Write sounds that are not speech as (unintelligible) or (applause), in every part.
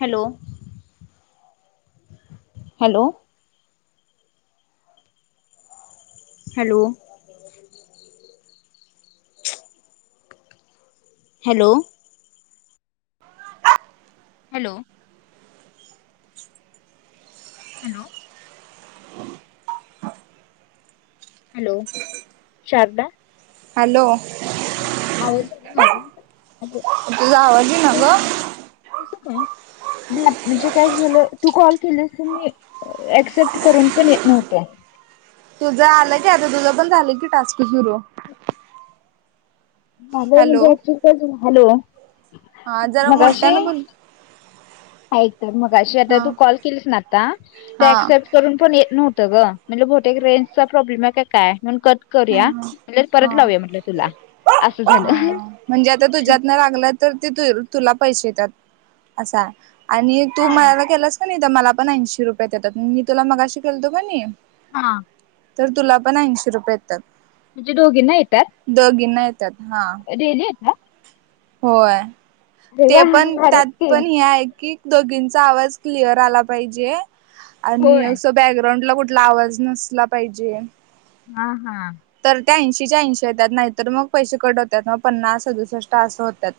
Hello. Hello. Hello. Hello. Hello. (inaudible) Hello. Hello Sharda. Hello. ह आवज झाला माझा तुझा आवाज येईना ग त म्हणजे काय झालं तू कॉल केली अस मी ऍक्सेप्ट करून पण येत नव्हत्या. तुझं आलं की आता तुझं पण झालं कि टास्क सुरू. माझ हॅलो म्हणजे ऍक्चली हॅलो. हा जरा मगाशी मोठ्यानं बोल ऐक तर मगाशी आता हा तू कॉल केलीस ना आता ते हा ऍक्सेप्ट करून पण न्ह ग म्हणजे भोटे एक रेंजचा प्रॉब्लेम आहे काय? म्हणून कट हा करूया हा म्हणज परत हा लावूया म्हटलं तुला असं झालं. हा म्हणजे आता तुझ्यातन लागलं तर ते तुला पैसे येतात असा आहे. आणि तू हा मला केलास का नाही तर मला पण ऐंशी रुपये देतात मी तुला मगाशी केलतो कणी. हा. तर तुला पण ऐंशी रुपये. येतात म्हणजे दोघीना येतात. त्यात. डेली येतात? होय अरे वा! ते पण भारीच त्यात की. पण हे आहे की दघींचा आवाज क्लिअर आला पाहिजे आणि होय. असं बॅकग्राउंड तला कुठला आवाज नसला पाहिजे. ह हा. तर त्या ऐंशीच्या ऐंशी येत्याात नाही तर मग पैसे कट होतात मग पन्नास सदुसष्ट असं होतात.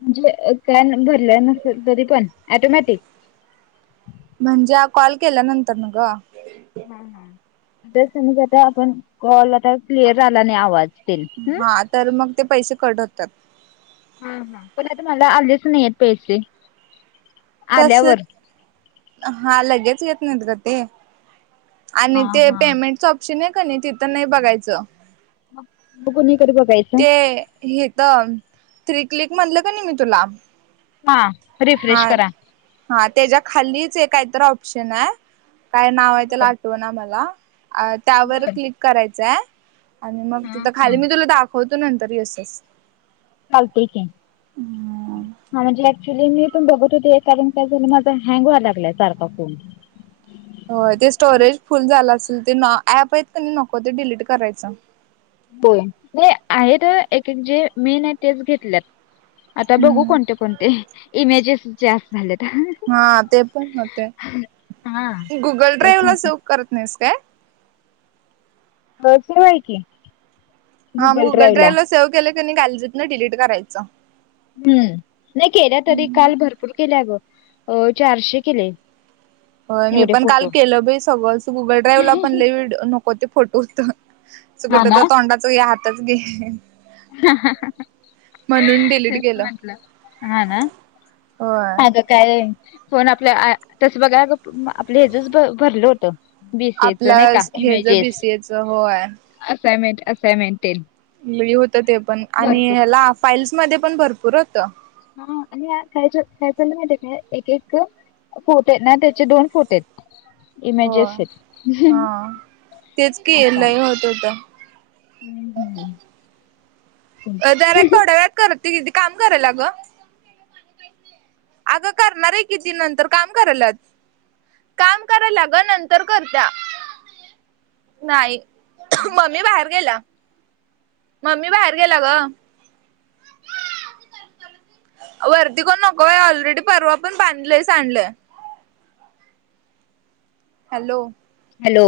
म्हणजे काय भरलं नसेल तरी पण ऑटोमॅटिक. म्हणजे कॉल केला नंतर न ग. ह हस मता आपण कल क्लिअर झाला नाही आवाज ते हा तर मग ते पैसे कट होतात. हा हा पण आता मला आलेच नाही आहेत पैसे तस आल्यावर. हा लगेच येत नाहीत का ते हा आणि ते हा. पेमेंटच ऑप्शन आहे क नाही तिथं नाही बघायचं मग कुणीकडे बघायचं? ते हेत थ्री क्लिक म्हणलं का नाही मी तुला. हा रिफ्रेश हा करा. हा त्याच्या खालीच एकहीतर ऑप्शन आहे काय नाव आहे त्याला बर आठव ना मला. अ त्यावर बर. क्लिक करायचं. आणि मग हा तिथ खाली हा. मी तुला दाखवतो नंतर येसस. चालते की हा म्हणजे. क्च्युली मी पण बघत होते एखादन काय झालं माझा हँग व्हा लागलाय सारखा फोन. हो ते स्टोरेज फुल झालं असेल ते ऍप आहेत क नको ते डिलीट करायचं. होय नाही आहेत एक जे मेन आहे तेच घेतल्यात आता बघू हम्म कोणते कोणते इमेजेस जास् झाले हा ते पण होते हा. गुगल तेच ड्राईव्ह ला आता सेक करत नाहीस काय ब शवा आहे की हा मग गुगल ड्राईव्ह ला सेव्ह केलं की घालजत ना डिलीट करायचं हम्म नाही केल्या तरी काल भरपूर केल्या गं अ चारशे केले हो मी एवढे पण काल फोटो. केलं सगळ गुगल ड्राईव्ह ला पण ल नको ते फोटो तर हा कुठ तर तोंडाच घ हातच घे ह म्हणून डिलीट तेच केलं म्हटलं हा ना होय. आता काय फोन आप तस बघा आपलं हजच भरलं होत बीसीएच नाही आपलं का हे ज इमेजेस बीसीएच होय. असनमेंट असइनमेंटे होत ते पण आणि ह्याला फाईल्स मध्ये पण भरपूर होत हा आणि कायच काय चाललं मा काय एक एक फोटे आहेत ना त्याचे दोन फोटे आहेत होय इमेजश अस हा तेच की हम्म लई होत होत. हम्म जरक थोड्या वेळात करत त किती काम करायला ग अगं करणार आहे किती नंतर काम कलच काम करायला ग नंतर करत्या नाही मम्मी बाहेर गेला मम्मी बाहेर गेला ग वरती कोण नको ऑलरेडी परवा पण बांधलं स आणलं हॅलो हॅलो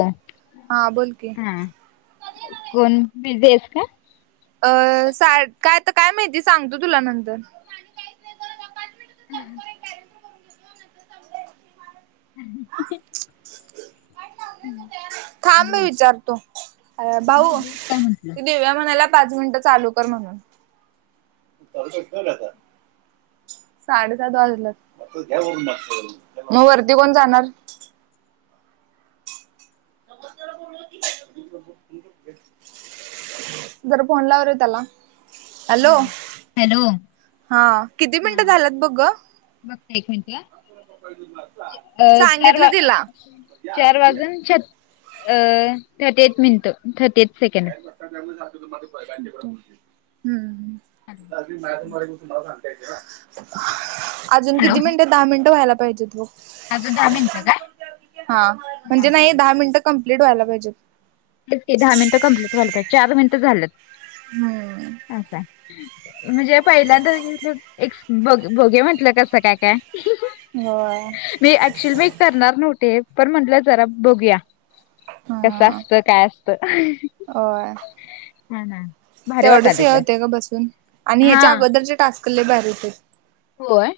हा बोल की हा कोण बझीस का अ सा काय आता काय माहिती सांगतो तुला नंतर हम् हम (unintelligible) (unintelligible) थांब हॅलो मी विचारतो अ भाऊ बिझी आहेस का म्हटलं? ती दिव्या म्हणायला पाच मिनट चालू कर म्हणून साडेसात वाजला मग वरती कोण जाणार (inaudible) जर फोन लाव रे त्याला हॅलो हॅलो हा किती मिनिटं हा झाल्यात बघ बघते एक मिनिट हा सांगितलं तिला चार वाजून छ अ thirty eight minute thirty eight second hmm hello hmm अजून किती मिनिटे दहा मिनिटं व्हायला पाहिजेत. अजून दहा मिनिटं काय? हा हा म्हणजे नाही दहा मिनट कमप्लीट व्हायला पाहिजे ते दहा मिनटं कंप्लीट व्हायला पाहिजे का चार मिनिट हम्म. झालंत आता म्हणजे पहिल्यांद एक बघुया म्हटलं कसं काय होय काय ऍक्च्युली मी करणार नव्हते पण म्हंटलं जरा बघूया कसं हा असत. तर होय भारी तेवढंच वाटालय हे पण. होतेग बसून आणि हा ह्याच्या अगोदरचे टास्कले भारी होते. होय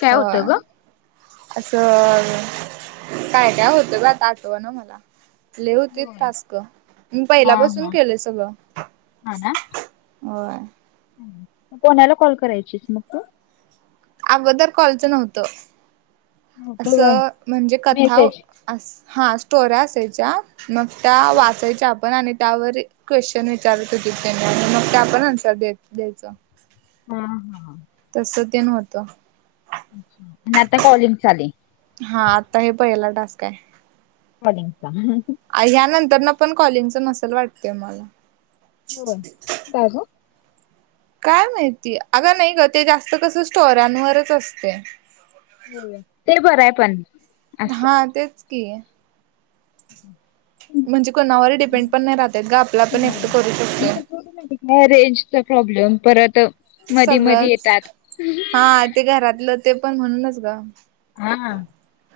काय होय. होतं ग असं काय काय होतं? ग आता आठवा ना मला. लय होतीत. होय. टास्क मी पहिला हा बसून हा केलेयं सगळं. हा ना होय. कोणाला कॉल करायचीस मग तू? अगोदर कॉलच नव्हतं. नव्हतं व्हय असं म्हणजे कथा मेसेज. अस हा स्टोऱ्या असायच्या. मग त्या बर वाचायच्या आपण आणि त्यावर क्वेश्चन विचारत होती, त्यांनी आणि मग त्या पण अन्सर द द्यायचं. हा हा ह. तस ते नव्हतं. आणि आता कॉलिंग चालू हा आता हे पहिला टास्क आहे. (unintelligible) ह्यानंतर ना पण कॉलिंगचा नसलं, वाटतेय मला. बरं काय ग? काय माहिती अगं! नाही गं ते जास्त कसं स्टोर्यांवर असतय. हो ते बरं आहे पण हा, तेच की. (inaudible) (unintelligible) म्हणजे कोणावर डिपेंड पण नाही राहत ग आपला पण एकट करू शकतोय रेंज चा प्रॉब्लेम. परत मधी मधी सगळंच, येतात हा ते घरातलं ते पण म्हणूनच गं. हा,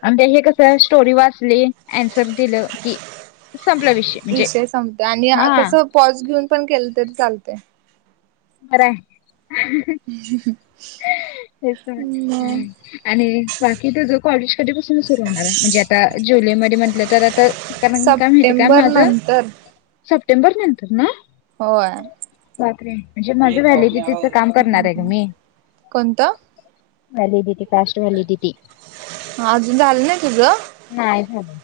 आ हे कसं स्टोरी वाचली. अन्सर दिलं की संपला विषय म्हणजे आणि हा कसं पॉज घेऊन, पण केलं तरी चालते. बरं आहे. हेच म नाही, आणि बाकी तू जो कधीपसून सुरू होणार आहे. म्हणजे, आता जुलैमध्ये म्हटलं, तर आता कारण काय माहितीय का सप्टेंबर माझं? (inaudible) सप्टेंबर नंतर, ना होय. रात्री. ते माझं व्ह्यालिडेटेचं काम काम करणार आहे, गं हम्म मी. कोणतं व्हॅलिडीटी कास्ट व्हॅलिडीटी अजून झालं नाही तुझं? नाही झालं.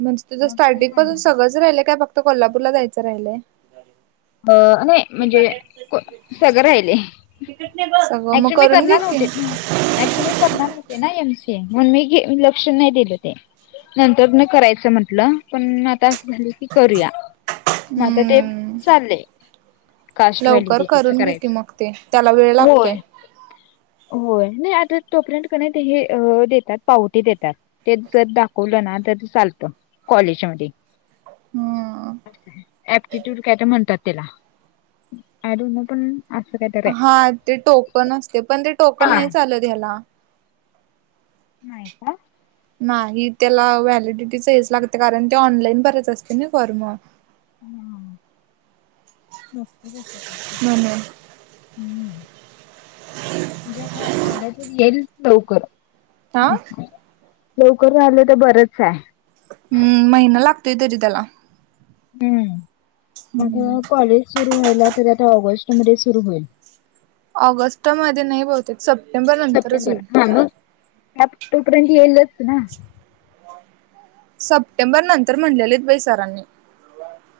म्हणजे, तुझं मग ते स्टार्टिंग पासून करणार सगळंच राहिलंय काय? फक्त कोल्हापूरला जायचं राहिलय. अं नाही, म्हणजे सगळं राहिलंय. सगळं मग ऍक्च्युली मी करून घे करणार की होते. ऍक्च्युली मी करणार होते ना एमसी म्हणून, मी लक्ष नाही दिलं ते. नंतर नाही करायचं म्हंटलं? पण आता असं झालं की करूया मग आता ते हम्म. चाललंय. कास्ट लवकर व्हॅल्यू (unintelligible) करून घे की करायच मग ते त्याला वेळ होय. लागतोय होय नाही. आता तोपर्यंत क नाही, हे देतात पावती देतात. ते जर दाखवलं ना चालतं काॅलेज मध्ये हम्म. (unintelligible) म्हणतात. त्याला (unintelligible) तर आहे हा, ते टोकन असते. पण ते टोकन हा नाही चालत ह्याला. नाही का? नाही त्याला व्हॅलिडिटीच हेच लागते. कारण ते ऑनलाईन भरायचा असतोयं. ना फॉर्म. (unintelligible) म्हणून म्हणजे, आता आला तर येईल लवकर. आ असं. लवकर झालं, तर बरंच आहे. हं महिना लागतोय, तरी त्याला. हं म्हटलं कॉलेज सु रु व्हायला तर आठवडा, ऑगस्ट मध्ये‌‌ सुरू होईल. ऑगस्ट मध्ये नाही बहुतेक, सप्टेंबर नंतरच होईल. ऍप तोपर्यंत येईलच ना सप्टेंबर नंतर म्हणलेले आहेत बाई सरांनी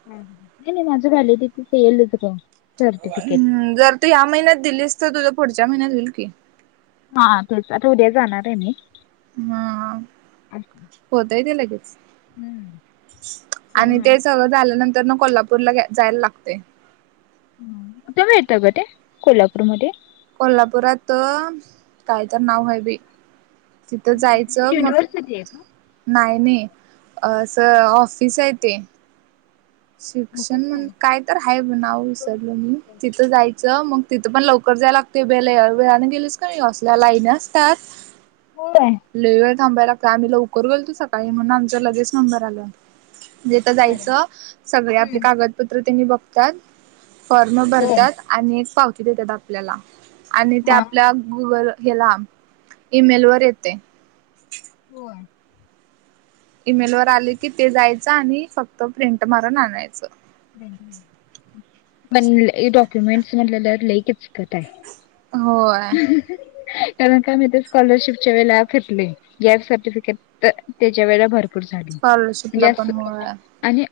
नाही, नाही, माझं व्हॅलिडीटी तिथं येईलच ग. सर्टिफिकेट. हं जर तु ह्या महिन्यात दिलीस तर तुझ पुढच्या महिन्यात होईल की हा तेच आता उद्या जाणार आहे मी हा होतंय ते लगेच. हम्म आणि ते सगळं झाल्यानंत तर ना कोल्हापुरला, जायला लागतेय. कुठं भेटत ग ते कोल्हापूरमध्ये कोल्हापुरात काय तरी नाव आहे बई तिथं जायचं मग युनिव्हर्सिटी आहे का? नायने असं ऑफिस आहे ते शिक्षण ऑफिस म्हण आहे. काय तर आहे ब नाव विसरलं मी तिथं जायचं मंग तिथं पण लवकर जाय लागते, बे वेळाने गेलीस कनी असल्या लाईन असतात होय लय वेळ थांबाय लागत आम्ही लवकर गेलतो सकाळी म्हणून आमचा लगेच नंबर आला. म्हणजे ईथ बरं जायचं, सगळे आपले हम्म कागदपत्र त्यांनी बघतात फॉर्म बर भरतात आणि एक पावती देतात आपल्याला आणि ते हा आपल्या गुगल ह्याला ईमेल वर येते. होय! ईमेल वर आले कि ते जायचं, आणि फक्त प्रिंट मारून आणायचं. म्हण ल हे डॉक्युमेंटस, म्हणलं लई किचकट आहे. होय! कारण काय माहितीये, स्कॉलरशिप चे वेळ ला फितले, गॅप सर्टिफिकेट, त त्याच्या वेळेला भर पूर झाली स्कॉलरशिपला जास्त पण होय आणि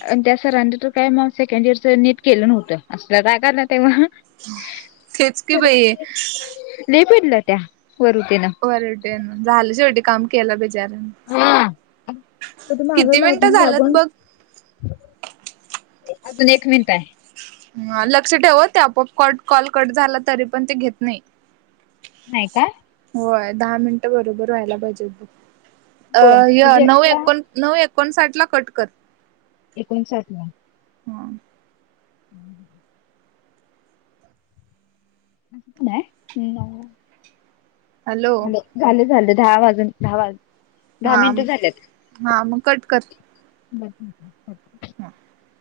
आणि त्या सरांनी तर काय मग, सेकंड इयरच नीट केलं नव्हतं, असल काय करं अं हं तेच की बाई नही पडणार त्या वरुतेन ओव्हरटेन झालं शेवटी काम केलं बिचाऱ्यान. शेवटी मागं लागून, लागून अजून एक मिनिटं आहे. ह लक्ष ठेव अ त्या आपोआप कॉट कॉल कट झाला तरी पण ते घेत नाही. नाही काय. होय दहा मिनिटं बरोबर व्हायला पाहिजे अ होय य म्हणजे नऊ एक्स्ट्रा एकोन नऊ ऐक कोणसाटला कट कर एकोणसाठ ला! हा! (inaudible) न्या नो हॅलो झालं, झाले, झाले. दहा वाजून, दहा वाजून झा हा हा मग कट कर. (inaudible) (unintelligible)